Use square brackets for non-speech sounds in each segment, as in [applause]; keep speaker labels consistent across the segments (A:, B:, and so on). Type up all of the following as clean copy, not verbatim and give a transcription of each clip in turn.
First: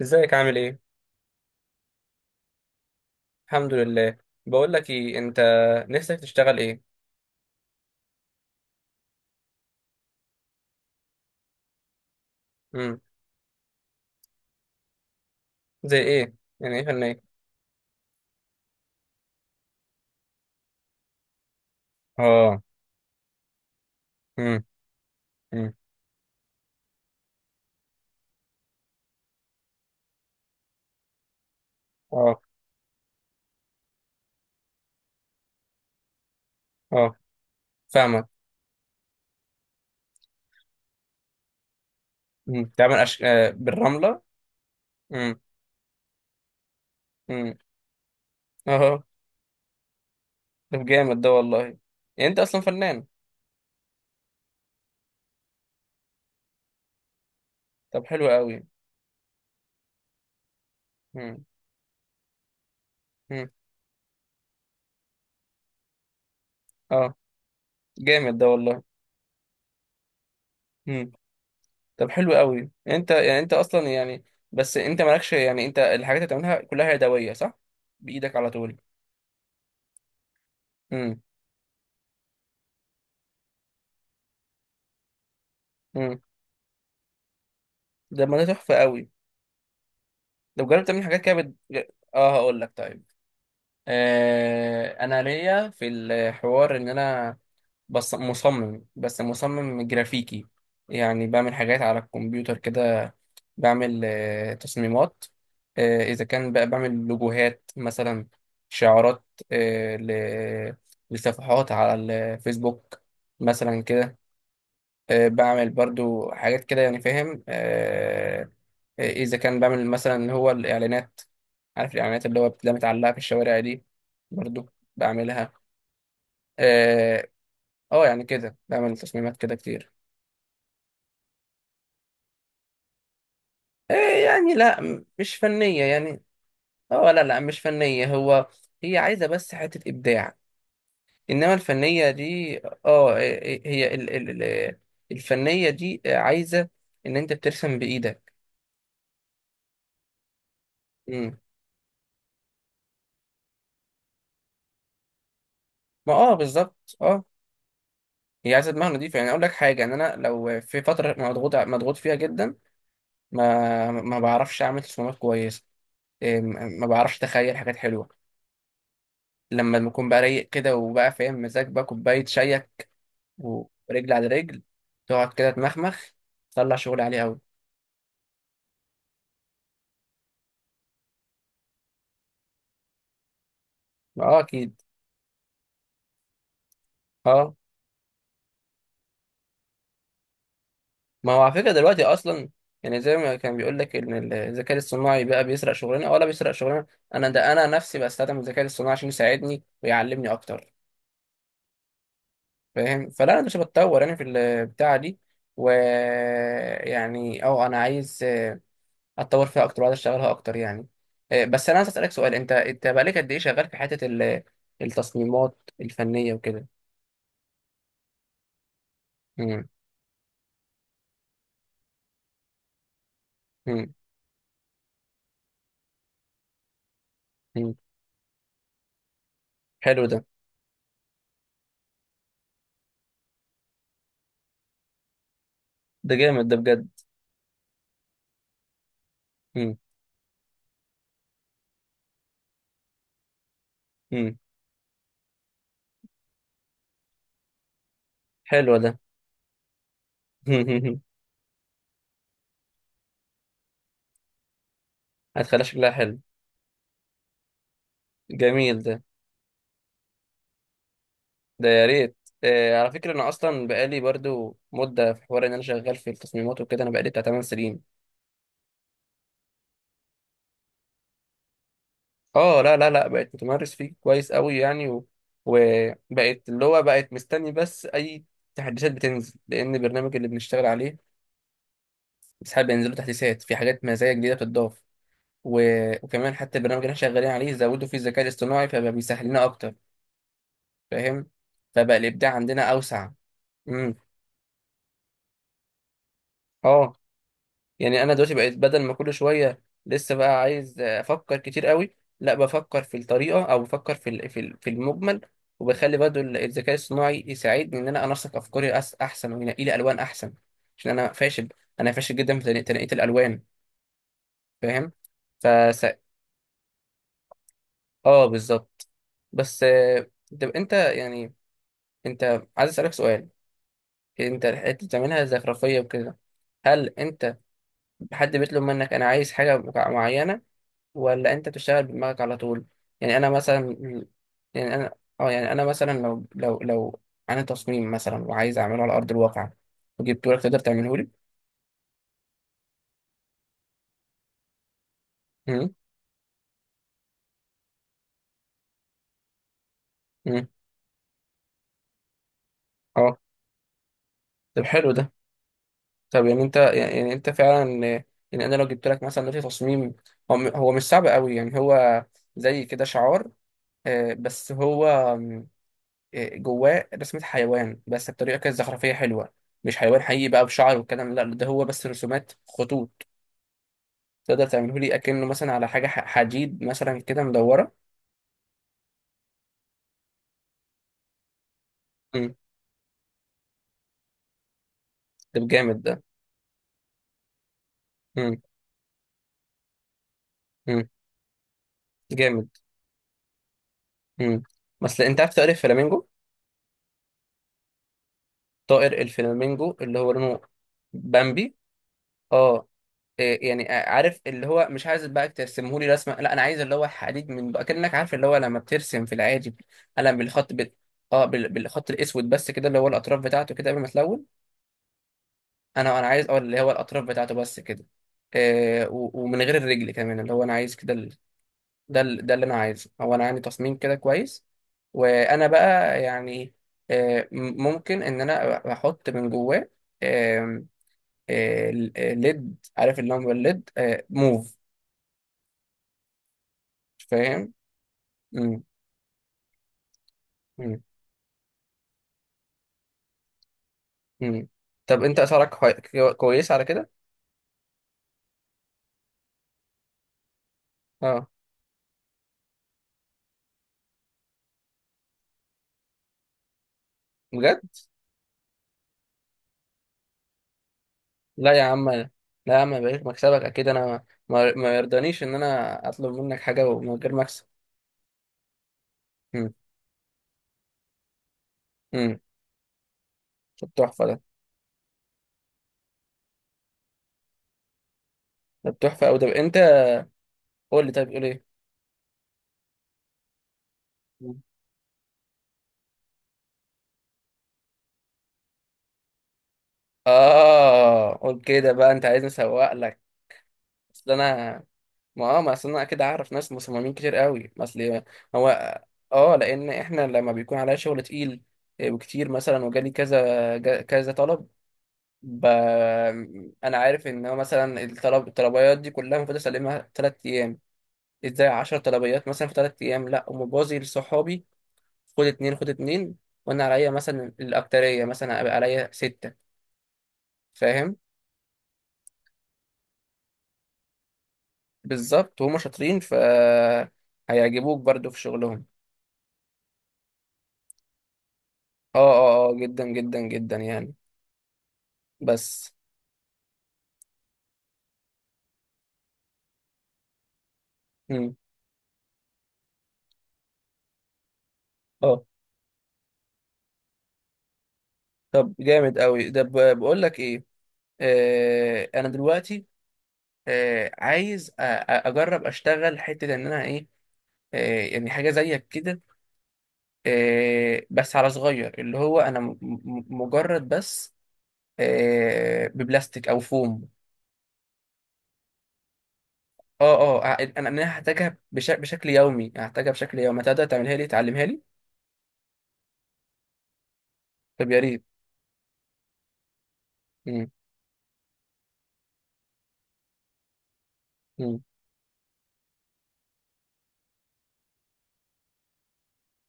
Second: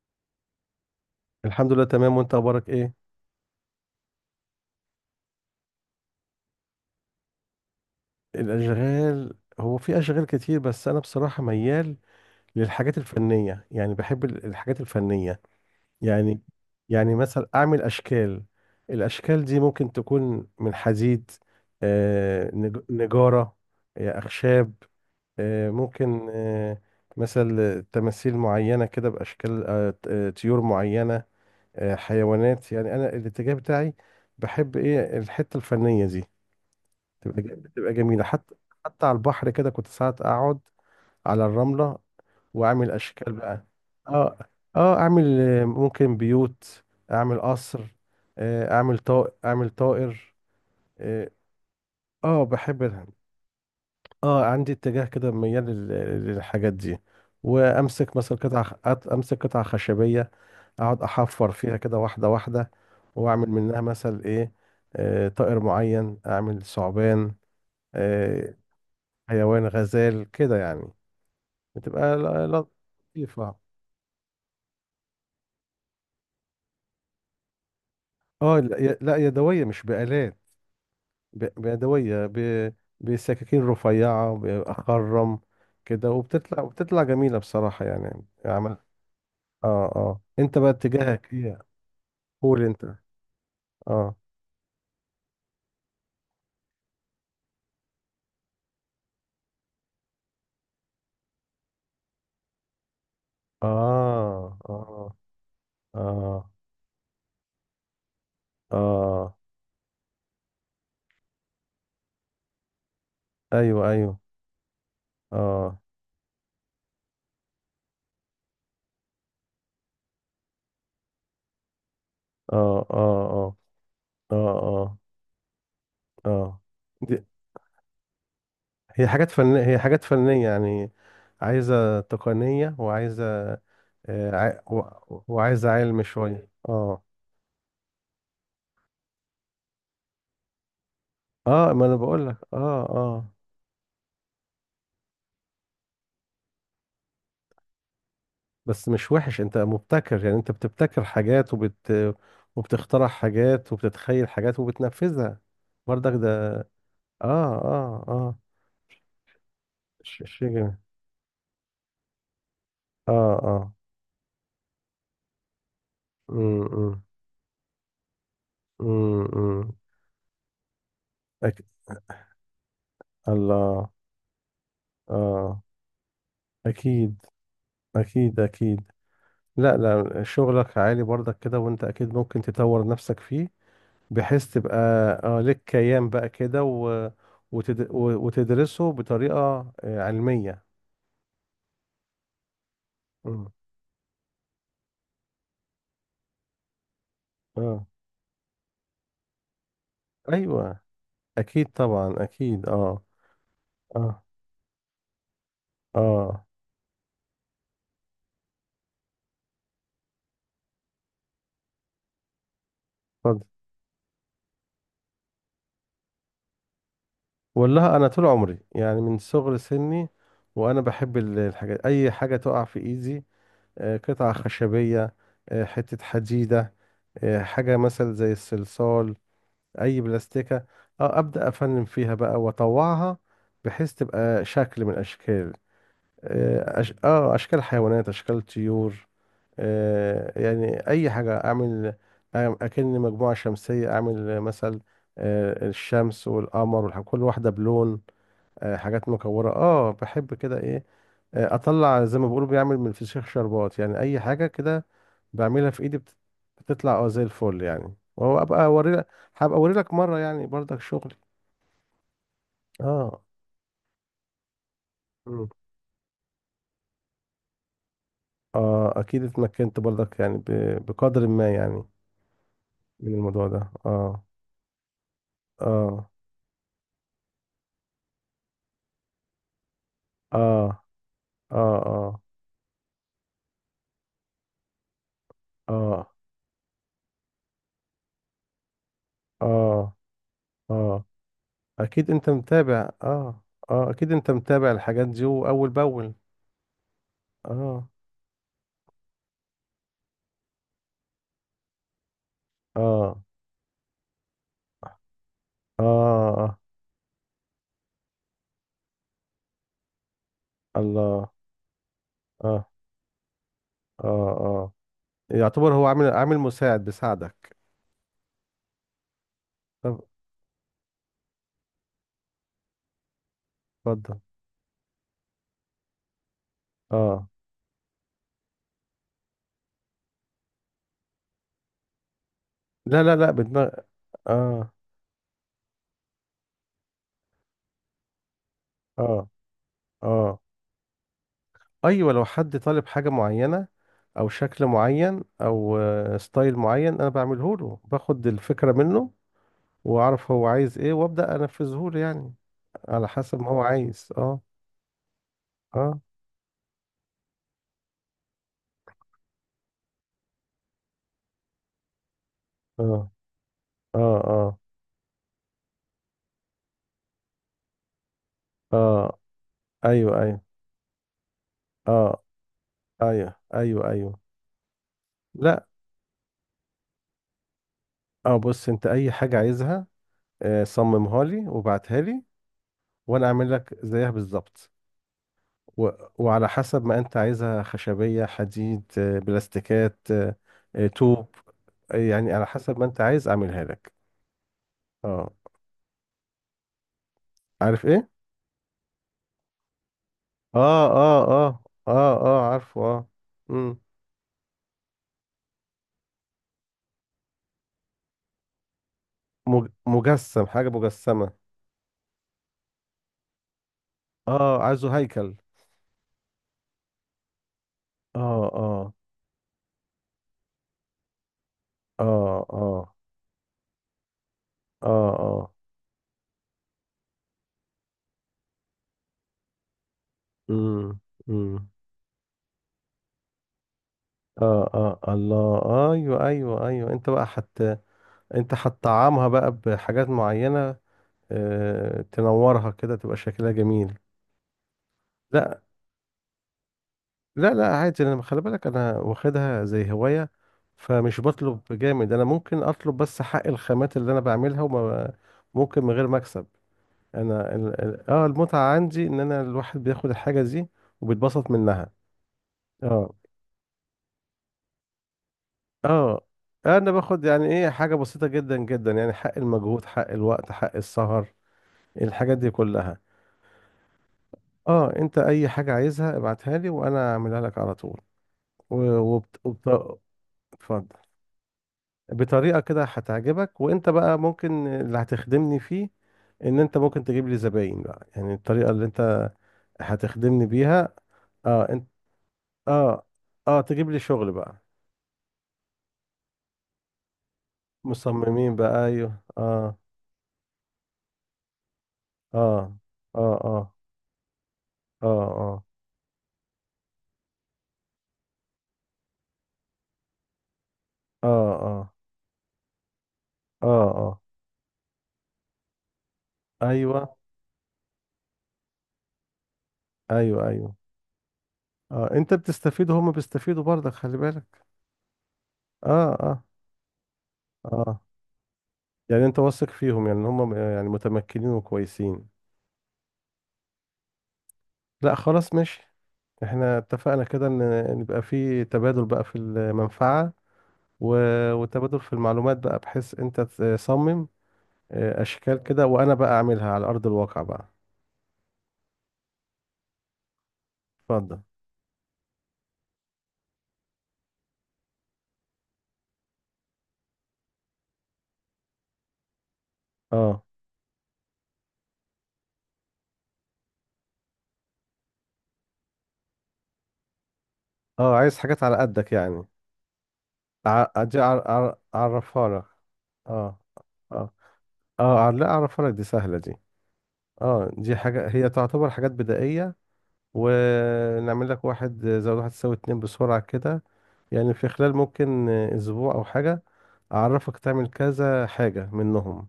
A: ازيك، عامل ايه؟
B: الحمد لله تمام، وانت اخبارك ايه؟
A: الحمد لله. بقول لك ايه انت، نفسك تشتغل ايه؟
B: الاشغال. هو في اشغال كتير بس انا بصراحه ميال للحاجات
A: امم
B: الفنيه، يعني بحب الحاجات الفنيه.
A: زي ايه؟
B: يعني.
A: يعني ايه
B: يعني
A: فني؟
B: مثلا اعمل اشكال، الاشكال دي ممكن تكون من حديد.
A: اه.
B: نجاره.
A: امم.
B: اخشاب.
A: امم.
B: ممكن مثلا تماثيل معينه كده باشكال طيور معينه.
A: اه
B: حيوانات، يعني انا الاتجاه بتاعي. بحب ايه الحته الفنيه دي،
A: اه.
B: بتبقى جميلة
A: فاهمك.
B: حتى. حتى على البحر كده كنت ساعات أقعد على الرملة وأعمل
A: تعمل أش...
B: أشكال
A: آه
B: بقى.
A: بالرملة.
B: اه، اه. أعمل
A: امم.
B: ممكن بيوت. أعمل
A: امم.
B: قصر. أعمل
A: اه.
B: طائر أعمل طائر.
A: طب، جامد
B: اه.
A: ده والله. يعني انت اصلا
B: بحب ال-.
A: فنان.
B: اه عندي اتجاه كده ميال للحاجات دي.
A: طب،
B: وأمسك
A: حلو
B: مثلا
A: قوي.
B: قطعة خ- أت- أمسك قطعة خشبية. أقعد
A: امم.
B: أحفر فيها كده واحدة واحدة.
A: امم.
B: وأعمل منها مثلا إيه. طائر معين أعمل
A: اه.
B: ثعبان.
A: جامد ده
B: آه،
A: والله.
B: حيوان غزال كده يعني.
A: امم. طب،
B: بتبقى
A: حلو قوي. انت
B: لطيفة
A: اصلا يعني، بس انت مالكش، يعني انت الحاجات اللي بتعملها كلها يدوية، صح؟ بايدك على
B: اه،
A: طول؟
B: لا، لا يدوية، مش بآلات.
A: امم.
B: بيدوية بسكاكين رفيعة بخرم كده،
A: امم.
B: وبتطلع جميلة بصراحة، يعني
A: ده ما ده تحفة
B: عمل.
A: قوي.
B: اه، اه، انت
A: لو
B: بقى
A: جربت تعمل حاجات
B: اتجاهك
A: كده بت...
B: ايه؟
A: اه هقول
B: قول
A: لك،
B: انت.
A: طيب.
B: اه،
A: انا ليا في الحوار ان انا مصمم، بس مصمم جرافيكي. يعني بعمل حاجات على الكمبيوتر كده، بعمل
B: اه، اه،
A: تصميمات. اذا
B: اه،
A: كان بقى بعمل لوجوهات مثلا، شعارات.
B: اه،
A: آه ل... لصفحات على الفيسبوك مثلا
B: ايوه،
A: كده.
B: ايوه،
A: بعمل
B: اه،
A: برضو حاجات كده، يعني فاهم. اذا كان بعمل مثلا اللي هو الاعلانات، عارف الاعلانات اللي هو بتبقى
B: اه،
A: متعلقه في
B: اه، اه،
A: الشوارع دي؟
B: اه،
A: برضو
B: اه،
A: بعملها.
B: اه.
A: اه. يعني كده بعمل
B: هي حاجات
A: تصميمات كده
B: فنية هي
A: كتير.
B: حاجات فنية، يعني عايزة تقنية، وعايزة
A: آه، يعني لا، مش
B: وعايزة
A: فنيه
B: علم
A: يعني.
B: شوية، اه.
A: اه، لا لا، مش فنيه. هو هي عايزه بس حته ابداع، انما
B: اه، ما انا
A: الفنيه
B: بقول لك،
A: دي
B: اه، اه.
A: هي الفنيه دي عايزه ان انت بترسم بايدك.
B: بس مش وحش، انت مبتكر يعني انت بتبتكر
A: مم.
B: حاجات وبت، وبتخترع حاجات وبتتخيل حاجات وبتنفذها
A: ما
B: برضك ده.
A: بالظبط، اه.
B: اه، اه، اه،
A: هي عايزه دماغ نضيفه، يعني اقول لك حاجه، ان انا
B: شيء
A: لو
B: جميل.
A: في فتره مضغوط مضغوط فيها جدا،
B: اه، اه،
A: ما بعرفش اعمل تصميمات كويسه. إيه، ما
B: امم،
A: بعرفش اتخيل حاجات حلوه.
B: امم.
A: لما بكون بقى رايق كده، وبقى فاهم
B: أك...
A: مزاج، بقى كوبايه شايك
B: الله.
A: ورجل على رجل، تقعد كده
B: اه،
A: تمخمخ، تطلع شغل عليه
B: اكيد،
A: قوي.
B: اكيد، اكيد. لا، لا، شغلك عالي برضك كده، وانت اكيد ممكن تطور نفسك فيه
A: اه،
B: بحيث تبقى
A: اكيد،
B: اه لك كيان بقى كده
A: اه.
B: وتدرسه بطريقة علمية.
A: ما هو على فكره دلوقتي اصلا، يعني زي ما
B: مم.
A: كان بيقول لك ان الذكاء الصناعي بقى بيسرق شغلنا ولا بيسرق شغلنا. انا
B: اه،
A: نفسي بستخدم الذكاء الصناعي عشان يساعدني ويعلمني اكتر.
B: ايوه، اكيد طبعا اكيد، اه.
A: فاهم؟ فلا، انا مش بتطور انا في
B: اه،
A: البتاعه دي،
B: اه،
A: ويعني انا عايز اتطور فيها اكتر، وعايز اشتغلها اكتر يعني. بس انا عايز اسالك سؤال. انت بقالك قد ايه
B: اتفضل.
A: شغال في حته التصميمات الفنيه وكده؟
B: والله انا طول عمري يعني من صغر
A: مم.
B: سني وانا بحب الحاجات، اي حاجة تقع في ايدي.
A: مم.
B: قطعة خشبية. حتة حديدة.
A: مم.
B: حاجة مثلا زي الصلصال. اي
A: حلو ده.
B: بلاستيكه. اه ابدا افنن فيها بقى واطوعها بحيث تبقى شكل من الاشكال.
A: ده جامد ده
B: اه،
A: بجد.
B: اشكال حيوانات اشكال طيور.
A: مم.
B: يعني اي حاجه اعمل. اكن مجموعه شمسيه،
A: مم.
B: اعمل مثل الشمس والقمر كل واحده بلون.
A: حلو ده.
B: حاجات مكوره، اه بحب كده، ايه.
A: [laughs]
B: اطلع زي ما بيقولوا بيعمل من الفسيخ شربات، يعني اي حاجه كده
A: هتخلي
B: بعملها في
A: شكلها
B: ايدي بت-،
A: حلو.
B: بتطلع اه زي الفل يعني، وهو ابقى
A: جميل
B: اوري
A: ده.
B: لك. هبقى اوري لك مره يعني برضك شغلي.
A: ده يا ريت. على فكره،
B: اه،
A: انا اصلا بقالي برضو مده في حوار
B: مم.
A: ان انا شغال في التصميمات وكده، انا بقالي بتاع 8 سنين.
B: اه، اكيد اتمكنت برضك، يعني بقدر ما يعني
A: اه، لا لا لا،
B: من
A: بقت
B: الموضوع ده،
A: متمرس فيه
B: اه.
A: كويس قوي يعني،
B: اه،
A: وبقت، اللي هو، بقت مستني بس اي تحديثات بتنزل، لان البرنامج اللي بنشتغل
B: اه،
A: عليه
B: اه، اه،
A: ساعات بينزلوا تحديثات، في حاجات مزايا جديده بتضاف و...
B: اه،
A: وكمان حتى البرنامج اللي احنا شغالين عليه زودوا فيه الذكاء الاصطناعي، فبقى بيسهل لنا اكتر.
B: اه، اه،
A: فاهم؟ فبقى
B: اكيد انت
A: الابداع عندنا
B: متابع،
A: اوسع.
B: اه. اه،
A: امم.
B: اكيد انت متابع الحاجات دي اول باول.
A: اه.
B: اه،
A: يعني انا دلوقتي بقيت، بدل ما كل شويه لسه بقى عايز افكر كتير قوي، لا بفكر في
B: اه،
A: الطريقه او بفكر في المجمل،
B: اه،
A: وبخلي برضه
B: آه.
A: الذكاء الصناعي يساعدني ان انا انسق افكاري احسن، وينقي لي الوان احسن. عشان انا
B: الله.
A: فاشل، انا فاشل جدا في
B: اه،
A: تنقيه الالوان.
B: اه، اه.
A: فاهم؟
B: يعتبر
A: فس...
B: هو عامل عامل مساعد بيساعدك.
A: اه، بالظبط. بس
B: طب
A: طب انت يعني، انت عايز اسالك سؤال.
B: اتفضل.
A: انت الحته بتعملها زخرفيه وكده، هل
B: اه،
A: انت حد بيطلب منك انا عايز حاجه معينه، ولا انت بتشتغل بدماغك على طول؟
B: لا، لا،
A: يعني انا
B: لا، بدماغ.
A: مثلا،
B: اه،
A: يعني انا، اه يعني انا مثلا لو انا تصميم مثلا وعايز اعمله على ارض
B: اه،
A: الواقع، وجبته
B: اه،
A: لك، تقدر تعمله لي؟
B: ايوه، لو حد طالب حاجه معينه او شكل معين
A: امم.
B: او ستايل معين، انا بعمله له، باخد الفكره منه واعرف هو
A: امم.
B: عايز ايه وابدا انفذه له يعني. على
A: اه.
B: حسب ما هو عايز، اه،
A: طب، حلو ده.
B: اه،
A: طب يعني انت، يعني انت فعلا، يعني انا لو جبت لك مثلا دلوقتي تصميم، هو مش صعب قوي يعني، هو زي كده
B: اه،
A: شعار،
B: اه،
A: بس
B: اه،
A: هو آم، آه، جواه رسمة حيوان، بس بطريقة كده زخرفية
B: اه،
A: حلوة. مش حيوان
B: ايوه،
A: حقيقي
B: ايوه،
A: بقى بشعر والكلام، لا ده هو بس
B: اه،
A: رسومات خطوط.
B: ايوه، ايوه، ايوه،
A: تقدر تعمله لي اكنه مثلا
B: لا.
A: على حاجه حديد مثلا كده مدوره؟
B: اه، بص، انت اي حاجه عايزها صممها لي وبعتها لي،
A: امم.
B: وانا اعمل لك زيها بالظبط.
A: ده جامد
B: و...
A: ده.
B: وعلى حسب ما انت عايزها، خشبية،
A: امم.
B: حديد، بلاستيكات،
A: امم.
B: طوب. يعني على
A: جامد.
B: حسب ما انت عايز اعملها لك.
A: امم. بس انت
B: اه،
A: عارف طائر الفلامينجو؟
B: عارف ايه.
A: طائر الفلامينجو اللي هو لونه
B: اه، اه،
A: بامبي.
B: اه، اه، اه،
A: اه.
B: عارفه، اه.
A: إيه يعني،
B: مم.
A: عارف، اللي هو مش عايز بقى ترسمه لي رسمه، لا، انا عايز اللي هو حديد من بقى، كانك عارف اللي هو لما بترسم في العادي قلم
B: مجسم،
A: بالخط
B: حاجة
A: اه
B: مجسمة.
A: بالخط الاسود بس كده، اللي هو الاطراف بتاعته كده قبل ما تلون.
B: اه، عايزه هيكل.
A: انا عايز اللي هو الاطراف بتاعته بس كده،
B: اه، اه،
A: ومن غير الرجل كمان، اللي هو انا عايز كده. ده اللي
B: اه،
A: انا عايزه.
B: اه،
A: هو انا عندي تصميم كده كويس،
B: اه،
A: وانا
B: اه،
A: بقى يعني ممكن ان انا احط من جواه آم،
B: امم، امم.
A: آه، ال- آه، ليد، عارف اللي هو الليد موف.
B: اه، اه، الله. ايوه، ايوه، ايوه، انت بقى
A: فاهم؟
B: حت، انت
A: مم.
B: هتطعمها بقى بحاجات معينة.
A: مم.
B: تنورها كده تبقى شكلها جميل.
A: مم. طب انت اسعارك
B: لا،
A: كويسه على كده؟
B: لا، لا، عادي، انا خلي بالك انا واخدها زي هواية، فمش
A: اه،
B: بطلب جامد، انا ممكن اطلب بس حق الخامات اللي انا بعملها وما ممكن من غير مكسب. انا
A: بجد؟
B: المتعة عندي ان انا الواحد بياخد الحاجة دي وبيتبسط
A: لا يا عم
B: منها.
A: لا. يا عم بقيت
B: اه،
A: مكسبك اكيد، انا ما يرضانيش ان انا اطلب
B: اه،
A: منك حاجه
B: انا
A: ومن غير
B: باخد يعني
A: مكسب.
B: ايه حاجة بسيطة جدا جدا، يعني حق
A: مم.
B: المجهود حق الوقت حق السهر،
A: مم.
B: الحاجات دي كلها.
A: طب، تحفه ده.
B: اه، انت اي حاجة عايزها ابعتها لي وانا اعملها لك على طول. و-
A: طب تحفه، او ده
B: وبت...
A: انت
B: وبت...
A: قول
B: اتفضل.
A: لي طيب، قول ايه.
B: بطريقة كده هتعجبك، وانت بقى ممكن اللي هتخدمني فيه ان انت ممكن تجيب لي زباين بقى، يعني الطريقة اللي انت هتخدمني بيها.
A: اه، قول
B: اه،
A: كده
B: انت،
A: بقى، انت عايزني اسوق لك؟
B: اه، اه، تجيب لي
A: اصل
B: شغل
A: انا،
B: بقى.
A: ما ما اصل انا اكيد اعرف ناس مصممين كتير قوي، ما اصل هو،
B: مصممين بقى، ايوه،
A: اه، لان
B: اه.
A: احنا لما بيكون عليا شغل تقيل وكتير
B: اه،
A: مثلا، وجالي
B: اه،
A: كذا
B: اه،
A: كذا طلب. ب...
B: اه،
A: انا عارف ان هو مثلا الطلبيات دي كلها المفروض اسلمها 3 ايام.
B: اه،
A: ازاي
B: اه،
A: 10
B: اه،
A: طلبيات مثلا في 3 ايام؟ لا،
B: اه،
A: ومبازي
B: اه،
A: لصحابي. خد اتنين، خد اتنين. وانا عليا
B: ايوه،
A: مثلا الاكتريه، مثلا هيبقى عليا سته.
B: ايوه، ايوه.
A: فاهم؟
B: اه، انت بتستفيد وهم بيستفيدوا برضك، خلي بالك.
A: بالظبط، وهم شاطرين، ف
B: اه، اه،
A: هيعجبوك
B: اه،
A: برضو في شغلهم.
B: يعني انت واثق فيهم، يعني هم يعني متمكنين
A: اه
B: وكويسين.
A: اه اه، جدا جدا جدا يعني.
B: لا، خلاص،
A: بس
B: ماشي. احنا اتفقنا كده ان نبقى في تبادل بقى في المنفعة و...
A: مم.
B: وتبادل في المعلومات بقى، بحيث انت تصمم
A: اه.
B: اشكال كده وانا بقى اعملها على ارض الواقع بقى.
A: طب جامد قوي ده. بقول لك ايه،
B: اتفضل.
A: انا دلوقتي عايز اجرب اشتغل حته ان انا ايه، يعني حاجه زيك كده،
B: اه،
A: بس على صغير، اللي هو انا مجرد بس ببلاستيك او فوم.
B: اه، عايز حاجات على قدك يعني.
A: اه اه، انا انا
B: أجي
A: هحتاجها بشكل
B: اعرفها
A: يومي،
B: لك.
A: هحتاجها بشكل يومي،
B: اه،
A: هتقدر تعملها لي،
B: اه،
A: تعلمها لي؟
B: اه، لا اعرفها لك، دي سهلة دي. اه،
A: طب يا
B: دي
A: ريت.
B: حاجة هي تعتبر حاجات بدائية.
A: مم.
B: ونعمل لك واحد زائد واحد يساوي اتنين بسرعة كده، يعني
A: مم.
B: في خلال ممكن اسبوع او حاجة اعرفك تعمل كذا حاجة منهم،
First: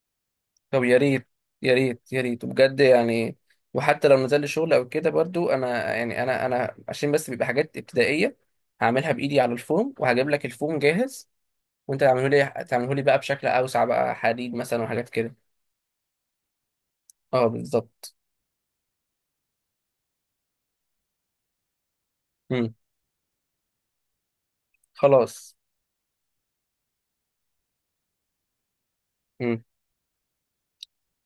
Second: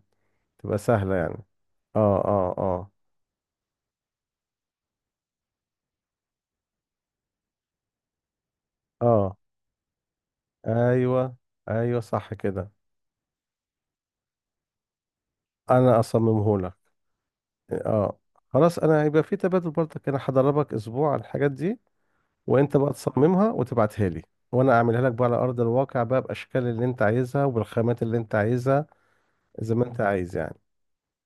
B: تبقى
A: طب يا
B: سهلة
A: ريت،
B: يعني.
A: يا ريت، يا
B: اه،
A: ريت،
B: اه،
A: بجد
B: اه،
A: يعني. وحتى لو نزل لي شغل او كده، برضو انا يعني انا عشان بس بيبقى حاجات ابتدائيه، هعملها
B: اه،
A: بايدي على الفوم، وهجيب لك الفوم جاهز.
B: ايوه، ايوه،
A: وانت تعمله
B: صح
A: لي
B: كده.
A: تعمله لي بقى بشكل اوسع، بقى حديد مثلا وحاجات كده.
B: انا اصممه لك.
A: اه، بالظبط.
B: اه، خلاص، انا هيبقى في تبادل برضك، انا هدربك اسبوع على الحاجات دي،
A: مم.
B: وانت بقى تصممها وتبعتها لي، وانا اعملها لك بقى على
A: خلاص.
B: ارض الواقع بقى باشكال اللي انت عايزها وبالخامات اللي انت عايزها،
A: مم.
B: زي ما انت عايز يعني.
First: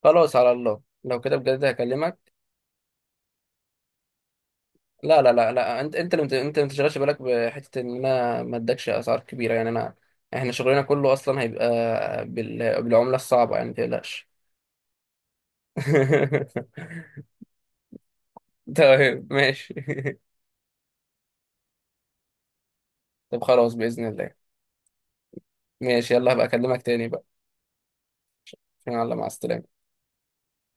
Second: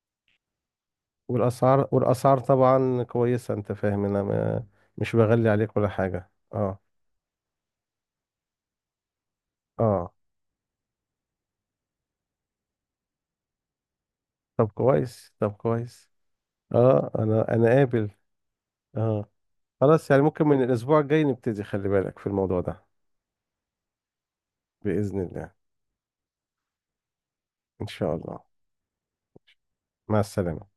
A: خلاص، على الله، لو كده بجد
B: والاسعار
A: هكلمك.
B: والاسعار طبعا كويسة، انت فاهم، انا ما-، مش
A: لا لا
B: بغلي
A: لا
B: عليك
A: لا،
B: ولا
A: انت اللي
B: حاجة،
A: انت ما
B: اه.
A: تشغلش بالك بحته ان انا ما ادكش اسعار كبيره، يعني انا
B: اه،
A: احنا شغلنا كله اصلا هيبقى بالعمله الصعبه، يعني ما تقلقش.
B: طب كويس، طب كويس. اه،
A: [laughs]
B: انا قابل.
A: تمام،
B: اه،
A: ماشي.
B: خلاص،
A: [laughs]
B: يعني ممكن من الاسبوع الجاي نبتدي، خلي بالك في الموضوع ده.
A: طب خلاص، باذن الله.
B: بإذن الله.
A: ماشي، يلا هبقى اكلمك تاني بقى.
B: ان شاء الله.
A: يلا، مع السلامه.
B: مع السلامة.